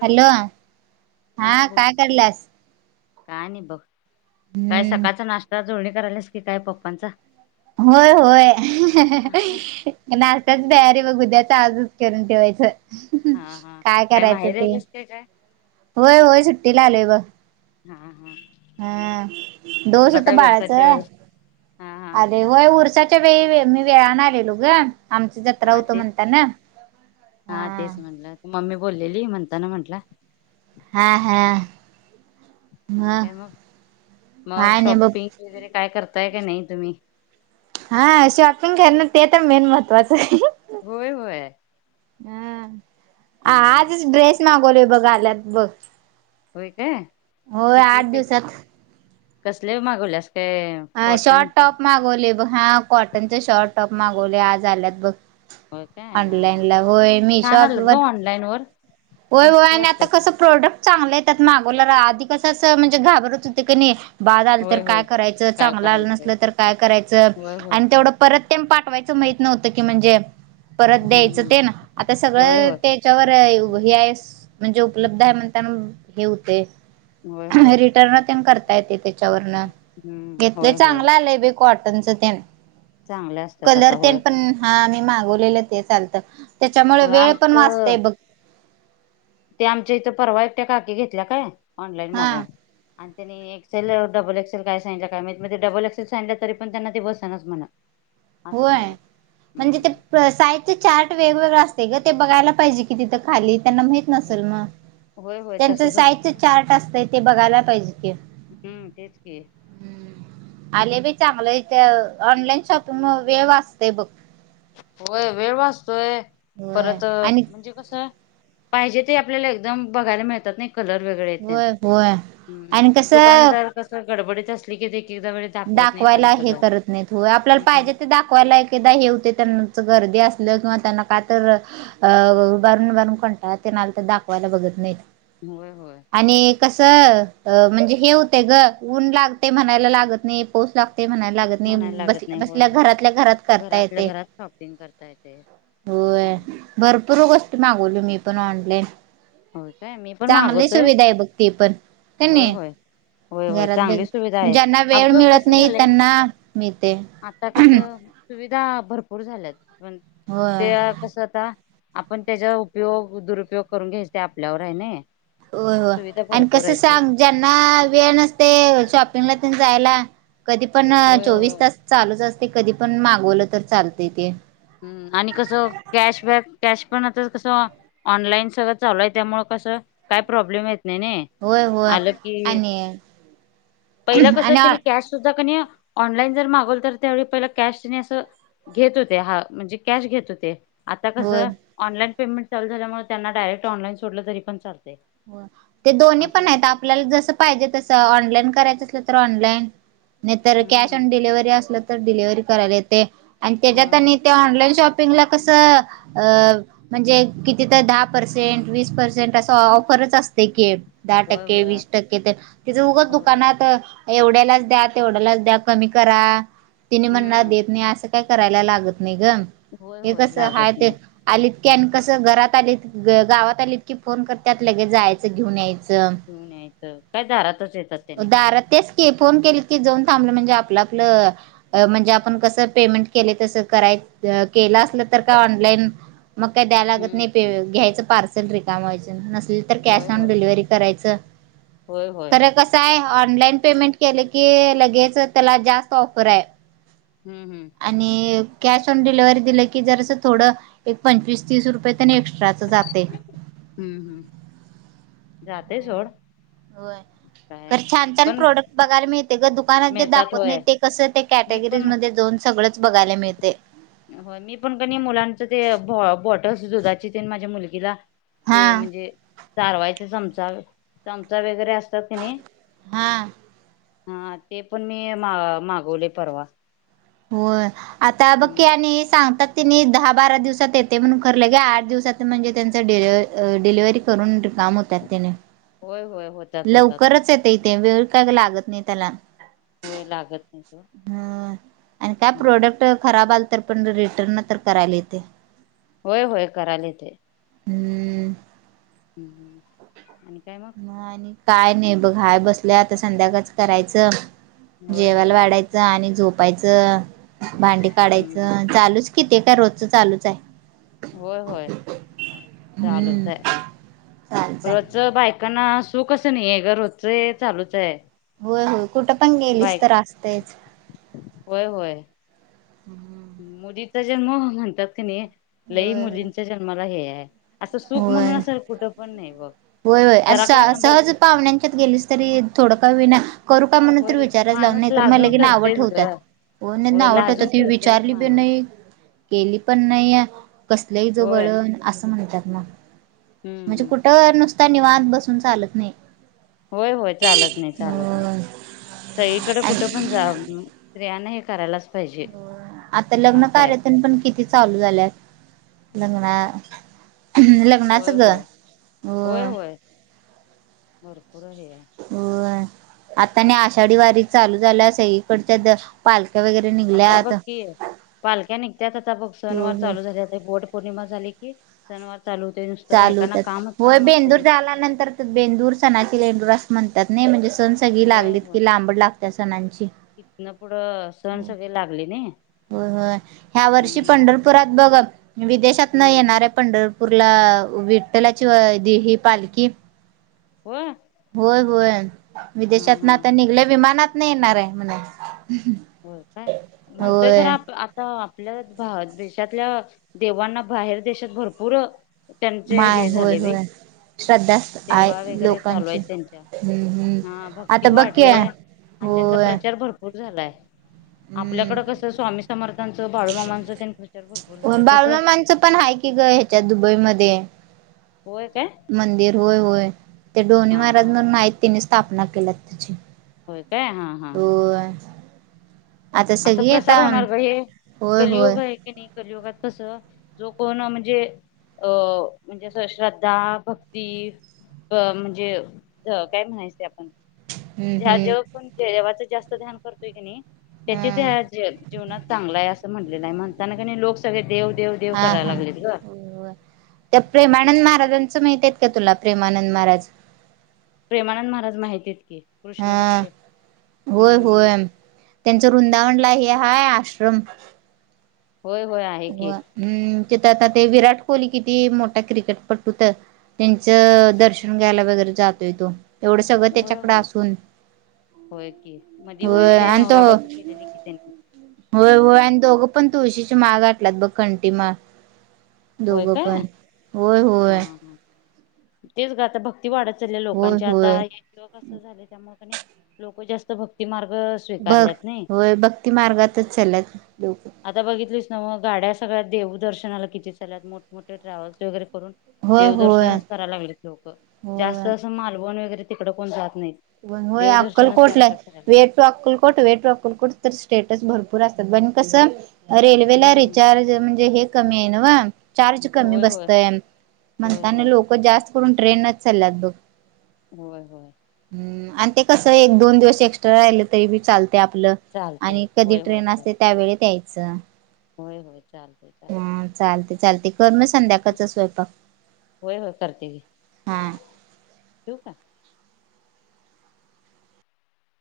Hello हा काय करलंस. काय नाही बघ काय हम्म सकाळचा नाश्ता जोळणी करायलास की काय पप्पांचा. होय होय. हा नाशताच दयार बघ उद्याच आजूच करून ठेवायचं. हा हा काय माहेर येलच ते काय. होय होय सुट्टीला आलोय ब. हा हा. हम दोष तुला होत काय व्यवसाच्या बाळाचं. वेळेस हा हा अरे होय उरसाच्या वेळी मी वेळाने आलेलो ग. आमच जत्रा हा होत तेच की म्हणताना हा हा. तेच म्हटलं मम्मी बोललेली म्हणताना म्हटला. हा हा आणि काय मग मग काय नाही बघ शॉपिंग. वगैरे काय करताय का नाही तुम्ही. हा शॉपिंग कर ना ते तर मेन महत्त्वाचं आहे. होय होय. हम हम्म आजच ड्रेस मागवले बघा आल्यात बघ. होय काय होय किती आठ कच दिवसात कसले मागवल्यास काय. अ कॉटन शॉर्ट क- टॉप मागवले बघ हा कॉटनचे शॉर्ट टॉप मागवले आज आल्यात बघ. होय काय हा ऑनलाईन हा ला होय मी छान शॉप आलत व ग ऑनलाईन वर होय होय मस्त आणि आता वाटतात कस. प्रोडक्ट चांगला आहे त्यात मागवल्याला आधी कसं असं म्हणजे घाबरत होते क नाही. बाद आलं तर होय होय काय करायचं काय चांगलं आलं करायचं नसलं तर काय करायचं होय होय आणि. तेवढं परत ते पाठवायचं माहित नव्हतं की म्हणजे. परत हम्म द्यायचं हम्म. ते ना आता होय सगळं ते. होय त्याच्यावर हे आहे म्हणजे उपलब्ध आहे म्हणताना हे होते. होय होय रिटर्न त्यां करता येते त्याच्यावरन. हम्म घेतलंय होय होय चांगलं आलंय बे कॉटनचं ते. चांगले असतात आता कलर होय तेन पण हा मी मागवलेलं ते चालत. त्याच्यामुळे होय वेळ पण आमचं वाचतेय बघ. ते आमच्या इथं परवा एकट्या काकी घेतल्या काय ऑनलाईन हा मागून. आणि त्यांनी एक्सेल डबल एक्सेल काय सांडलं काय ते डबल एक्सेल सांडलं तरी पण त्यांना ते बसनाच म्हण. ह. असं झालं हम्. साईझ चार्ट वेगवेगळं असते ग ते बघायला पाहिजे की तिथं खाली त्यांना. नल मग होय होय त्यांच तसच होत साईजच चार्ट असत ते बघायला पाहिजे कि. हम्म तेच क हम्म आले बा चांगलं इथ ऑनलाईन शॉपिंग वेळ वाचतय बघ. होय वेळ वाचतोय होय परत आणि म्हणजे. कस पाहिजे ते आपल्याला एकदम बघायला मिळतात नाही. कलर वेगळे आहेत होय होय त्यांचे, आणि कसं दुकानदार कस गडबडीत असली किएक एखाद्या वेळेस. दाखवायला हे करत नाहीत आपल्याला हम्म पाहिजे ते दाखवायला अकेकदा हे होते. त्यांनाच गर्दी असलं किंवा त्यांना काय तर. अं उभारून उभारून कंटाळा तेन आला तर ते दाखवायला बघत नाहीत. होय होय. आणि कसं म्हणजे हे होते ग ऊन लागते म्हणायला लागत नाही पाऊस लाग ते म्हणायला लागत नाही म्हणायला बस लागत नाही होय बसल्या होय घरातल्या घरात करताय घरातल्या येतंय. घरात हा. भरपूर गोष्ट मागवली मी पण ऑनलाईन होय काय मी पण चांगली मागवतोय सुविधा आहे बघ तीपण कनि होय होय होय होय घरात चांगली सुविधा ब आहे. ज्यांना वेळ अगं मिळत कसं नाही झालंय त्यांना मिळते. आता कसं सुविधा भरपूर झाल्यात पण होय त्या तस आता आपण त्याचा उपयोग दुरुपयोग करून घ्यायच ते आपल्यावर आहे ना. हो हो सुविधा आणि भरपूर कसं आहेत सोड सांग. ज्यांना वेळ नसते शॉपिंगला जायला कधी पण होय चोवीस होय तास. चालूच असते कधी पण मागवलं तर चालत ते हम्म आणि कसं कॅशबॅक कॅश पण आता कसं. ऑनलाईन सगळं चालू आहे त्यामुळं कसं काही प्रॉब्लेम येत नाही ना. होय होय आणि पहिला कसं आणि त्यानी कॅश सुद्धा क नाही. ऑनलाईन जर मागवल तर त्यावेळी पहिला कॅश असं घेत होते हा म्हणजे कॅश घेत होते. आता होय कसं ऑनलाईन पेमेंट चालू झाल्यामुळे त्यांना डायरेक्ट ऑनलाईन सोडलं तरी पण चालते. हो ते दोन्ही पण आहेत आपल्याला जस पाहिजे तसं ऑनलाईन करायचं असल तर ऑनलाईन. नाही तर कॅश हम्म आणी डिलिव्हरी असलं तर डिलिव्हरी करायला येते आणि होय त्याच्यात होय आणी ते ऑनलाईन शॉप. कस म्हणजे किती दहा पर्सेंट वीस पर्सेंट अस ऑफ. खरंच असते की दहा होय टक्के होय वीस असं- टक्के तर तिथं उघच होय दुकानात एवढ्यालाच द्या तेवढ्यालाच द्या कमी करा तिने म्हणणार हम्म देत नाही असं. काय करायला लागत नाही ग होय हे होय कस हाय लागत ते. नाही आलीत की आणि कसं घरात आलीत गावात आलीत की फोन करतात लगेच जायचं घेऊन यायचं. घेऊन यायचं काय दारातच येतात त्यानि काय. ते फोन केल की जाऊन थांबलं म्हणजे आपलं आपलं. म्हणजे आपण कसं पेमेंट केलंय तसं करायच केलं असलं तर काय ऑनलाईन. मग काय द्याय लागत हम्म नाही प घ्यायचं पार्सल रिकाम व्हायच नसली. तर कॅश होय ऑन होय डिलिव्हरी करायच होय होय ख कस. काय ऑनलाईन पेमेंट केलं की लगेच त्याला जास्त ऑफर आहे. हम्म हम् आणि कॅश ऑन डिलिव्हरी दिलं की जर अस थोडं. एक पंचवीस तीस रुपये त्यांनी एक्स्ट्राच जाते. हम्म हम्म जातय सोड. हो बाहेर तर छान छान पण प्रोडक्ट बघायला मिळते ग दुकानात जे मिळतात दाखवत नाही होय ते कसं ते कॅ मी कॅटगरी पण मध्ये जाऊन सगळंच बघायला मिळते. होय मी पण कणी मुलांचं ते बॉटल दुधाचे तेन माझ्या मुलगीला. हा ते म्हणजे चारवायचा चमचा चमचा वगैरे असत. हा हा ते पण मी मा मागवले परवा हो आता बघकीी हम्म आणि सांगतात. तिनी दहा बारा दिवसात येते म्हणून खरलं लगेच आठ दिवसात म्हणजे त्यांचं डिले डिलिव्ही करून रिकाम होतत. कातने होय होय होत. लवकरच येत इथे वेळ काय लागत नाही त्याला होय लागत नाही सोड हम आणि काय हम्म प्रोडक्ट खराब आल तर पण रिटर्न तर करायला येते. होय होय करायले ते हम्म हम् आणि काय म आणि काय नाही बघ हाय बसल्या आता संध्याकाळच करायचं होय जेवायला होय वाढायच. आणि झोपायचं भांडे हम्म काढायचं चालूच किती का रोजच चालूच आहे. होय होय चालूच हम्म आहे चालूच आहे रच बायक. कना सुखसं नाही घ होजचंय चालूच आहे. होय हो कुठं पण गेलीस बाईक तर असतेच. होय होय. मुलीचा जन्म म्हणतात की नाही लई होय होय मुलींचा जन्माला हे आहे. असं सुख म्हणून होय असेल कुठं पण नाही बघ होय होय जरा आज काय ना बघ. सहज पाहुण्यांच्यात गेलीस तरी थोडं का विना. करू का म्हणून तर होय विचाराच लावून माणूस नाही तर मला लाजून लगेन आवड करतेच ग ठेवतात. हो नाही होय नावटत लाजून ती करतेच विचारली पी माणूस नाही. केली पण नाही कसलंही होय जवळण असं म्हणतात ना. हम्म म्हणजे हम्म कुठं नुसता नि वात बसून चालत नाही. होय होय चालत नाही चालत नाही होय सईकडे कुठे आणि पण जा. स्तियां हे करायलाच. पाहिजे हो आता लग्न असं आहे कार्यातून पण किती चालू झा ल. नाच होय ग होय हो. होय होय भरपूर आहे. हो आता नाही आषाढी वारी चालू झालं असे इकडच्या पालक्या वगैरे आता बघ निघल्यात की पालक्या निघत्यात आता बघ सनवार होय होय चालू झाले बोट. पौर्णिमा झाली कि सनवार चालू होते नुसतं चालू बायकांना होत्यात कामच होय काम असते बेंदूर नुसतं घरात. झाल्यानंतर बेंदूर सणाचे लेंडूर अस म्हणतात नाही म्हणजे स सग होय लागलीत होय की लांबड लागत्या सणांची तिथनं पुढं सगळे लागले नाही. हो हो ह्या वर्षी हम्म पंढरपुरात बघ विदेशात न हम्म येणारे पंढरप उर्ला विठ्ठलाची दि ही पालखी हो होय होय विदेशात हा ना तर निघल्या विमानात नाही येणार आहे म्हणून होय काय म्हणतोय जर आप ता आपल्या भार देशातल्या देवांना बाहेर देशात भरपूर त्यांचे माय हे होय झाले बई. होय श्रद्धा सेवा आहे वगैरे चालू आहे लोकांची त्यांच्या हम्म हम्म हा भक्ती आता बघकी वाढले. आणि त्यांचा होय प्रचार भरपूर झालाय. आपल्याकडं हम्म कसं स्वामी समर्थांचं बाळूमामांच त्यांनी प्रचार भरपूर झालाय तसं. बाळूमामांचं पण ह त्या दुबईमध्ये आहे. होय काय? मंदिर होय होय ते डोनी हा महाराज हा म्हणून आहेत तिनी स्थापना केली त्याची होय काय हा हा. होय आता असं सगळी प्रसार आता होणार गं हे होय होय कलयुग आहे. कणी कलयुगात कसं जो कोण म्हणजे अ म्हणजें अस श्रद्धा भक्ती क म्हणजे काय म्हणायचं ते आपण हम्म ज्या हम्म जव्हा पण जेव्हाच जास्त ध्यान करतोय की नाही त्याच्याच हम या ज जीवनात चांगला आहे असं म्हटलेलं आहे म्हणताना कणी लोक सगळे देव देव देव हा हा करायला लागलेत ग होय. त्या प्रेमानंद महाराजांचं माहिती आहेत का तुला प्रेमानंद महाराज प्रेमानंद महाराज माहिती आहेत की कृष्ण हा भक्त होय हम्म. होय त्यांचं वृंदावनला हे हाय आश्रम. होय होय आहे. की होय हम् तिथ आता ते विराट कोहली किती मोठा क्रिकेट पट्टूत त्यांचं दर्शन घ्यायला वगैरे जातोय तो एवढं सगळं होय त्याच्याकडे होय असून. होय की मधी होय की आणि तो नवरा बायको गेलेली कि त्यांनी होय होय आणि दोघं पण तुळशीची माळ घातल्यात बघ कंटी माळ. होय दोघं काय पण होय हा होय. हा तेच ग आता भक्ती वाढत चालल्या होय लोकांची आता. होय लोक असं झालय त्यामुळ कणी लोकं जास्त भक्ती मार्ग बघ स्वीकारल्यात नाही होय भक्ती मार्गातच चालल्यात लोकं. आता बघितलीस नव्ह गाड्या सगळ्या देवदर्शनाला किती चालल्यात मोठमोठे ट्रॅव्हल्स वगैरे करून होय होय देवदर्शनच कराय लागल्यात लोकं जास्त होय असं मालवण वगैरे तिकड कोण जात नाहीत. व्हय होय देवदर्शनच अक्कलकोटलाच करायला फिरायला वेट अक्कलकोट वे टू अक्कलकोट तर स्टेटस भरपूर असत्यात बघ कसं रेल्वेला हम्म रिचार्ज ज म्हणजे हे कमी हाय नव्ह चार्ज कमी होय होय बसतय होय म्हणताना होय लोकं जास्त करून ट्रेनच चालल्यात बघ. होय होय. हम्म आणि ते कसं एक दोन दिवस एक्स्ट्रा राहिलं तरी बी चालतंय आपलं चालतय आणि कधी होय होय ट्रेन चाल असतय त्यावेेळेत यायचं. होय होय चालतंय चालतं चालतय चालतंय कर मग संध्याकाळच स्वयंपाक. होय होय करते घे. हा ठेऊ का?